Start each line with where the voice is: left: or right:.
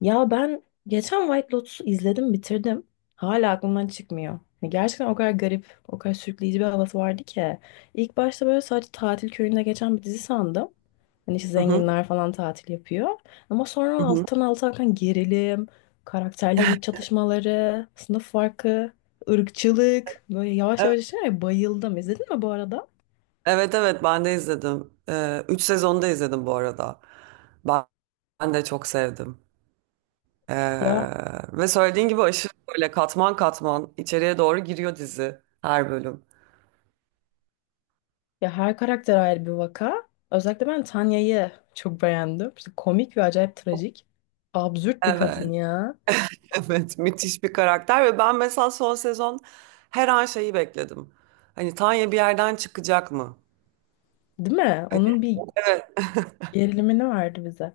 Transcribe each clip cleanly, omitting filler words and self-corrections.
left: Ya ben geçen White Lotus'u izledim, bitirdim. Hala aklımdan çıkmıyor. Ya gerçekten o kadar garip, o kadar sürükleyici bir havası vardı ki. İlk başta böyle sadece tatil köyünde geçen bir dizi sandım. Hani işte
right: Hı hı,
left: zenginler falan tatil yapıyor. Ama sonra
right: hı hı.
left: alttan alta akan gerilim, karakterlerin iç çatışmaları, sınıf farkı, ırkçılık. Böyle yavaş
right: Evet
left: yavaş bayıldım. İzledin mi bu arada?
right: evet evet, ben de izledim. Üç sezonda izledim bu arada. Ben, ben de çok sevdim. Ee,
left: Ya
right: Ve söylediğin gibi aşırı böyle katman katman içeriye doğru giriyor dizi her bölüm.
left: Ya, her karakter ayrı bir vaka. Özellikle ben Tanya'yı çok beğendim. İşte komik ve acayip trajik. Absürt bir
right: Evet,
left: kadın ya.
right: evet müthiş bir karakter ve ben mesela son sezon her an şeyi bekledim. Hani Tanya bir yerden çıkacak mı?
left: Değil mi?
right: Hani,
left: Onun bir
right: evet.
left: gerilimini verdi bize.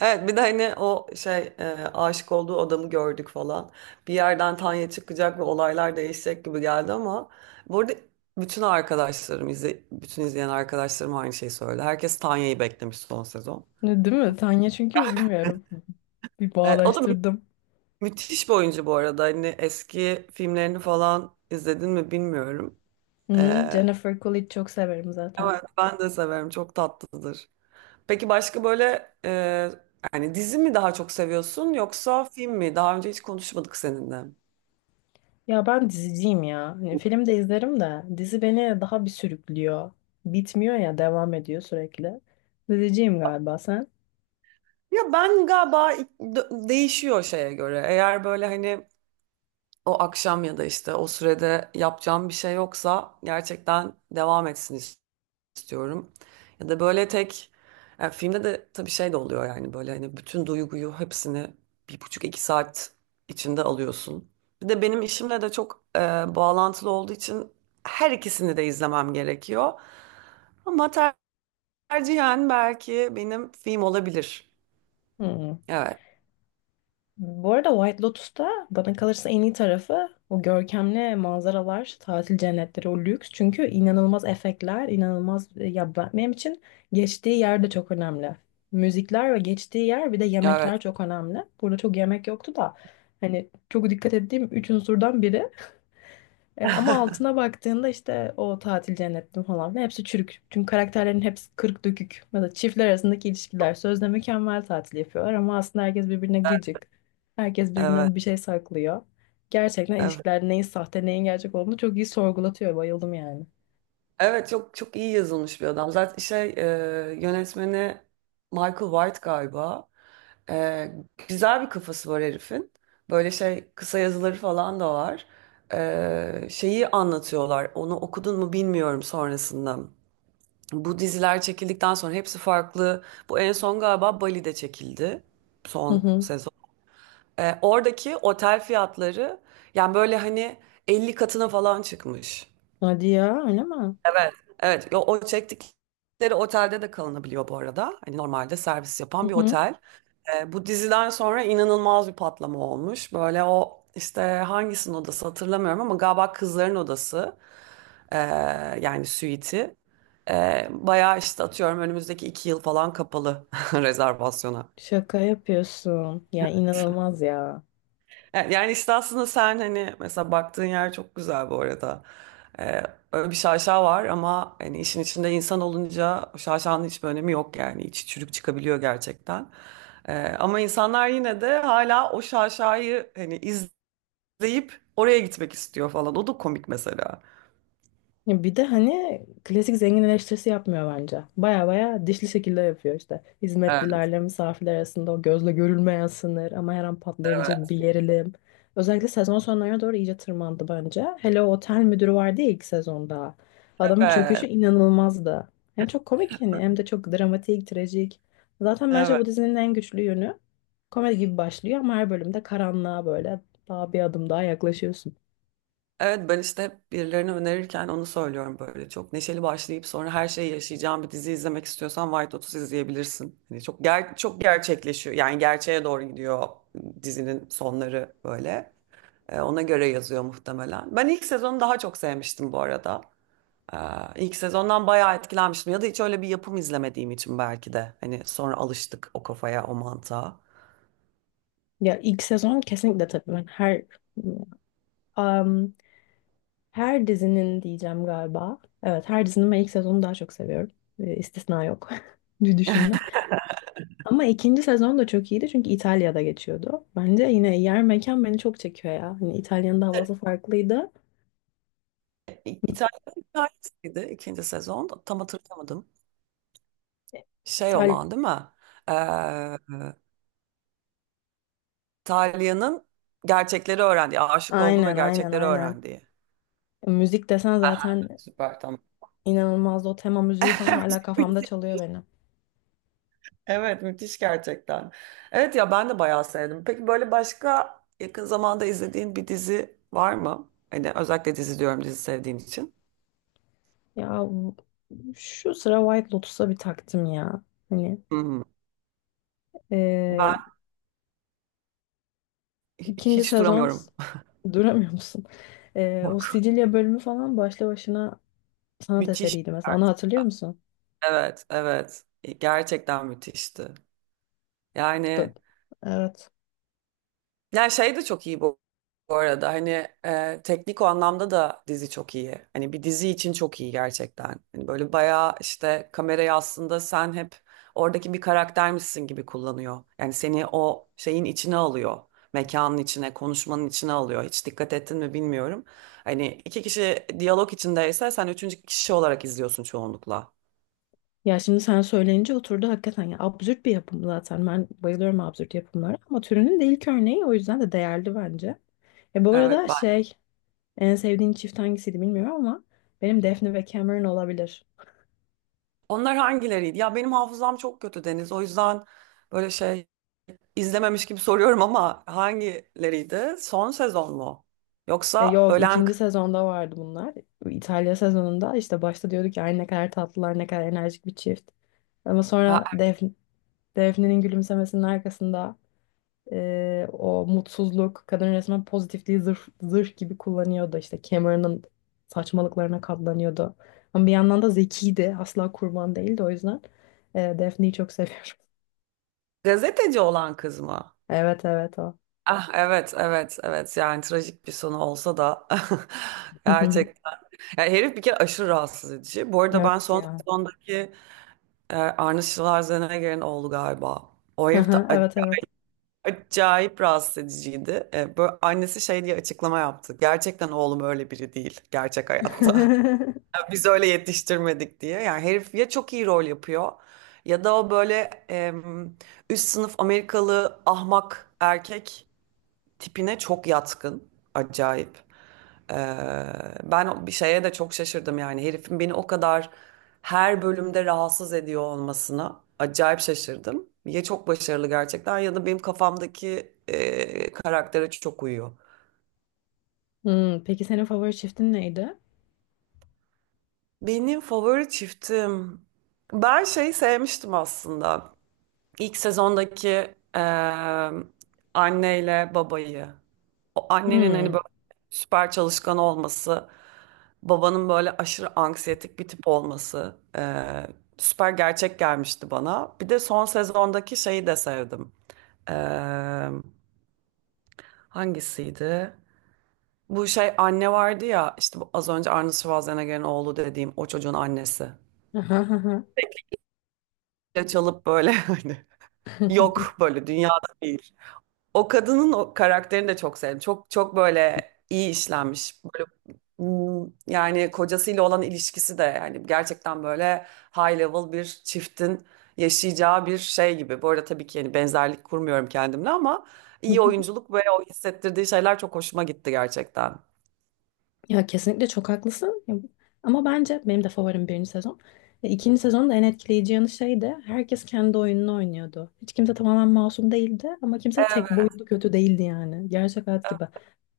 right: Evet bir de hani o şey, aşık olduğu adamı gördük falan. Bir yerden Tanya çıkacak ve olaylar değişecek gibi geldi ama bu arada bütün izleyen arkadaşlarım aynı şeyi söyledi. Herkes Tanya'yı beklemiş son sezon.
left: Ne, değil mi? Tanya çünkü bilmiyorum. Bir
right: O da
left: bağdaştırdım.
right: müthiş bir oyuncu bu arada. Hani eski filmlerini falan izledin mi bilmiyorum.
left: Hı,
right: E,
left: Jennifer Coolidge çok severim zaten.
right: evet ben de severim. Çok tatlıdır. Peki başka böyle yani dizi mi daha çok seviyorsun yoksa film mi? Daha önce hiç konuşmadık seninle.
left: Ya ben diziciyim ya. Hani film de izlerim de dizi beni daha bir sürüklüyor. Bitmiyor ya, devam ediyor sürekli. Diziciyim galiba sen.
right: Ya ben galiba değişiyor şeye göre. Eğer böyle hani o akşam ya da işte o sürede yapacağım bir şey yoksa gerçekten devam etsin istiyorum. Ya da böyle tek, ya filmde de tabii şey de oluyor yani böyle hani bütün duyguyu hepsini bir buçuk iki saat içinde alıyorsun. Bir de benim işimle de çok bağlantılı olduğu için her ikisini de izlemem gerekiyor. Ama tercihen belki benim film olabilir.
left: Hı.
right: Evet,
left: Bu arada White Lotus'ta bana kalırsa en iyi tarafı o görkemli manzaralar, tatil cennetleri, o lüks. Çünkü inanılmaz efektler, inanılmaz ya benim için geçtiği yer de çok önemli. Müzikler ve geçtiği yer bir de
right: evet.
left: yemekler çok önemli. Burada çok yemek yoktu da hani çok dikkat ettiğim üç unsurdan biri. Ama altına baktığında işte o tatil cennetli falan filan hepsi çürük. Çünkü karakterlerin hepsi kırık dökük. Ya da çiftler arasındaki ilişkiler sözde mükemmel, tatil yapıyorlar ama aslında herkes birbirine gıcık. Herkes
right: Evet,
left: birbirinden bir şey saklıyor. Gerçekten
right: evet.
left: ilişkiler neyin sahte neyin gerçek olduğunu çok iyi sorgulatıyor. Bayıldım yani.
right: Evet çok çok iyi yazılmış bir adam. Zaten şey, yönetmeni Michael White galiba. E, Güzel bir kafası var herifin. Böyle şey kısa yazıları falan da var. Şeyi anlatıyorlar. Onu okudun mu bilmiyorum sonrasında. Bu diziler çekildikten sonra hepsi farklı. Bu en son galiba Bali'de çekildi.
left: Hı
right: Son
left: hı.
right: sezon. Oradaki otel fiyatları yani böyle hani 50 katına falan çıkmış.
left: Hadi ya, öyle mi?
right: Evet, evet. Yo, o çektikleri otelde de kalınabiliyor bu arada. Hani normalde servis
left: Hı
right: yapan bir
left: hı.
right: otel. Bu diziden sonra inanılmaz bir patlama olmuş. Böyle o işte hangisinin odası hatırlamıyorum ama galiba kızların odası ee, yani suite'i. Bayağı işte atıyorum önümüzdeki 2 yıl falan kapalı rezervasyona.
left: Şaka yapıyorsun. Ya inanılmaz ya.
right: Yani işte aslında sen hani mesela baktığın yer çok güzel bu arada. Ee, Öyle bir şaşa var ama hani işin içinde insan olunca o şaşanın hiçbir önemi yok yani. İçi çürük çıkabiliyor gerçekten. Ama insanlar yine de hala o şaşayı hani izleyip oraya gitmek istiyor falan. O da komik mesela.
left: Ya bir de hani klasik zengin eleştirisi yapmıyor bence. Baya baya dişli şekilde yapıyor işte.
right: Evet,
left: Hizmetlilerle misafirler arasında o gözle görülmeyen sınır ama her an patlayabilecek bir gerilim. Özellikle sezon sonlarına doğru iyice tırmandı bence. Hele o otel müdürü vardı ya ilk sezonda. Adamın çöküşü
right: evet,
left: inanılmazdı. Hem çok komik yani hem de çok dramatik, trajik. Zaten bence
right: evet.
left: bu dizinin en güçlü yönü, komedi gibi başlıyor ama her bölümde karanlığa böyle daha bir adım daha yaklaşıyorsun.
right: Evet ben işte hep birilerine önerirken onu söylüyorum böyle. Çok neşeli başlayıp sonra her şeyi yaşayacağın bir dizi izlemek istiyorsan White Lotus izleyebilirsin. Hani çok çok gerçekleşiyor. Yani gerçeğe doğru gidiyor dizinin sonları böyle. Ona göre yazıyor muhtemelen. Ben ilk sezonu daha çok sevmiştim bu arada. Ee, ilk sezondan bayağı etkilenmiştim. Ya da hiç öyle bir yapım izlemediğim için belki de. Hani sonra alıştık o kafaya, o mantığa.
left: Ya ilk sezon kesinlikle, tabii ben Am, her dizinin diyeceğim galiba. Evet, her dizinin ben ilk sezonu daha çok seviyorum. E, istisna yok. diye düşündüm. Ama ikinci sezon da çok iyiydi çünkü İtalya'da geçiyordu. Bence yine yer mekan beni çok çekiyor ya. Hani İtalya'nın da havası farklıydı.
right: İtalya hikayesiydi ikinci sezon. Tam hatırlamadım. Şey
left: İtal
right: olan değil mi? Ee, Talia'nın gerçekleri öğrendiği, aşık olduğu ve
left: aynen, aynen,
right: gerçekleri
left: aynen.
right: öğrendiği.
left: Müzik desen
right: Aha,
left: zaten
right: süper tamam.
left: inanılmazdı. O tema müziği falan hala kafamda çalıyor benim.
right: Evet, müthiş gerçekten. Evet ya ben de bayağı sevdim. Peki böyle başka yakın zamanda izlediğin bir dizi var mı? Hani özellikle dizi diyorum dizi sevdiğin için.
left: Ya bu- Şu sıra White Lotus'a bir taktım ya. Hani
right: Hmm.
left: e,
right: Ben
left: ikinci
right: hiç
left: sezon.
right: duramıyorum.
left: Duramıyor musun? O
right: Yok.
left: Sicilya bölümü falan başlı başına sanat
right: Müthiş.
left: eseriydi mesela. Onu hatırlıyor musun?
right: Evet, evet, gerçekten müthişti.
left: İşte-
right: Yani,
left: evet.
right: ya şey de çok iyi bu, bu arada. Hani teknik o anlamda da dizi çok iyi. Hani bir dizi için çok iyi gerçekten. Hani böyle bayağı işte kamerayı aslında sen hep oradaki bir karaktermişsin gibi kullanıyor. Yani seni o şeyin içine alıyor. Mekanın içine, konuşmanın içine alıyor. Hiç dikkat ettin mi bilmiyorum. Hani iki kişi diyalog içindeyse sen üçüncü kişi olarak izliyorsun çoğunlukla.
left: Ya şimdi sen söyleyince oturdu hakikaten. Ya absürt bir yapım zaten. Ben bayılıyorum absürt yapımlara ama türünün de ilk örneği, o yüzden de değerli bence. E bu
right: Evet
left: arada
right: ben.
left: şey en sevdiğin çift hangisiydi bilmiyorum ama benim Daphne ve Cameron olabilir.
right: Onlar hangileriydi? Ya benim hafızam çok kötü, Deniz. O yüzden böyle şey, İzlememiş gibi soruyorum ama hangileriydi? Son sezon mu?
left: E
right: Yoksa
left: yok,
right: ölen
left: ikinci sezonda vardı bunlar. İtalya sezonunda işte başta diyorduk ya, "Ay ne kadar tatlılar, ne kadar enerjik bir çift. Ama
right: ha,
left: sonra Def Defne'nin gülümsemesinin arkasında o mutsuzluk, kadın resmen pozitifliği zırh gibi kullanıyordu. İşte Cameron'ın saçmalıklarına katlanıyordu. Ama bir yandan da zekiydi. Asla kurban değildi o yüzden. E, Daphne'yi çok seviyorum.
right: gazeteci olan kız mı?
left: Evet, evet, o.
right: Ah evet, evet, evet, yani trajik bir sonu olsa da gerçekten. Yani herif bir kere aşırı rahatsız edici. Bu arada ben
left: Evet
right: son
left: ya.
right: sezondaki Arnold Schwarzenegger'in oğlu galiba. O herif de
left: Aha, evet, evet.
right: acayip rahatsız ediciydi. Böyle annesi şey diye açıklama yaptı. Gerçekten oğlum öyle biri değil gerçek hayatta. Biz öyle yetiştirmedik diye. Yani herif ya çok iyi rol yapıyor ya da o böyle em, üst sınıf Amerikalı ahmak erkek tipine çok yatkın. Acayip. Ee, Ben bir şeye de çok şaşırdım, yani herifin beni o kadar her bölümde rahatsız ediyor olmasına acayip şaşırdım. Ya çok başarılı gerçekten ya da benim kafamdaki karaktere çok uyuyor.
left: Hmm, peki senin favori çiftin neydi?
right: Benim favori çiftim, ben şey sevmiştim aslında. İlk sezondaki eee anneyle babayı. O annenin hani
left: Hmm.
right: böyle süper çalışkan olması, babanın böyle aşırı anksiyetik bir tip olması, süper gerçek gelmişti bana. Bir de son sezondaki şeyi de sevdim. Eee, Hangisiydi? Bu şey anne vardı ya, işte bu az önce Arnold Schwarzenegger'in oğlu dediğim o çocuğun annesi. Çalıp böyle, hani yok böyle dünyada değil. O kadının o karakterini de çok sevdim. Çok çok böyle iyi işlenmiş. Böyle, yani kocasıyla olan ilişkisi de yani gerçekten böyle high level bir çiftin yaşayacağı bir şey gibi. Bu arada tabii ki yani benzerlik kurmuyorum kendimle ama iyi oyunculuk ve o hissettirdiği şeyler çok hoşuma gitti gerçekten.
left: Ya kesinlikle çok haklısın. Ama bence benim de favorim birinci sezon. E, İkinci sezonun da en etkileyici yanı şeydi. Herkes kendi oyununu oynuyordu. Hiç kimse tamamen masum değildi ama kimse tek
right: Evet.
left: boyutlu kötü değildi yani. Gerçek hayat gibi.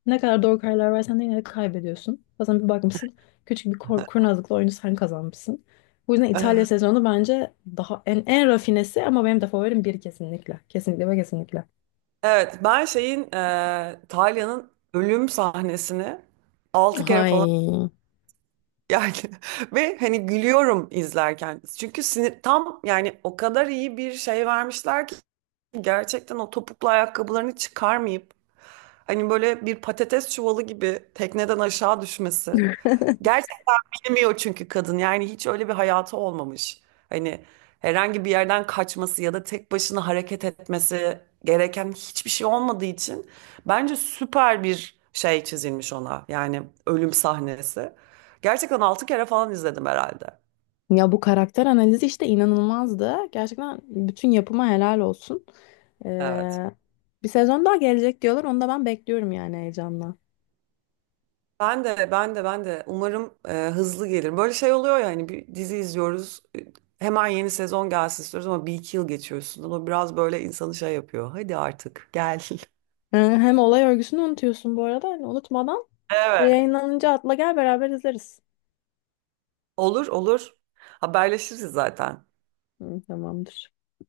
left: Ne kadar doğru kararlar versen de yine de kaybediyorsun. Bazen bir bakmışsın küçük bir kurnazlıkla oyunu sen kazanmışsın. Bu yüzden İtalya sezonu bence daha en rafinesi ama benim de favorim bir, kesinlikle. Kesinlikle ve kesinlikle.
right: Evet, ben şeyin, Talya'nın ölüm sahnesini 6 kere falan,
left: Hay.
right: yani, ve hani gülüyorum izlerken. Çünkü sinir tam, yani o kadar iyi bir şey vermişler ki gerçekten o topuklu ayakkabılarını çıkarmayıp hani böyle bir patates çuvalı gibi tekneden aşağı düşmesi. Gerçekten bilmiyor çünkü kadın. Yani hiç öyle bir hayatı olmamış. Hani herhangi bir yerden kaçması ya da tek başına hareket etmesi gereken hiçbir şey olmadığı için bence süper bir şey çizilmiş ona. Yani ölüm sahnesi. Gerçekten 6 kere falan izledim herhalde.
left: Ya bu karakter analizi işte inanılmazdı. Gerçekten bütün yapıma helal olsun.
right: Evet.
left: Ee, Bir sezon daha gelecek diyorlar. Onu da ben bekliyorum yani heyecanla.
right: Ben de umarım hızlı gelir. Böyle şey oluyor ya hani bir dizi izliyoruz. Hemen yeni sezon gelsin istiyoruz ama bir iki yıl geçiyor üstünden. O biraz böyle insanı şey yapıyor. Hadi artık gel.
left: Hem olay örgüsünü unutuyorsun bu arada. Hani unutmadan
right: Evet.
left: yayınlanınca atla gel, beraber izleriz.
right: Olur olur. Haberleşiriz zaten.
left: Hı, tamamdır.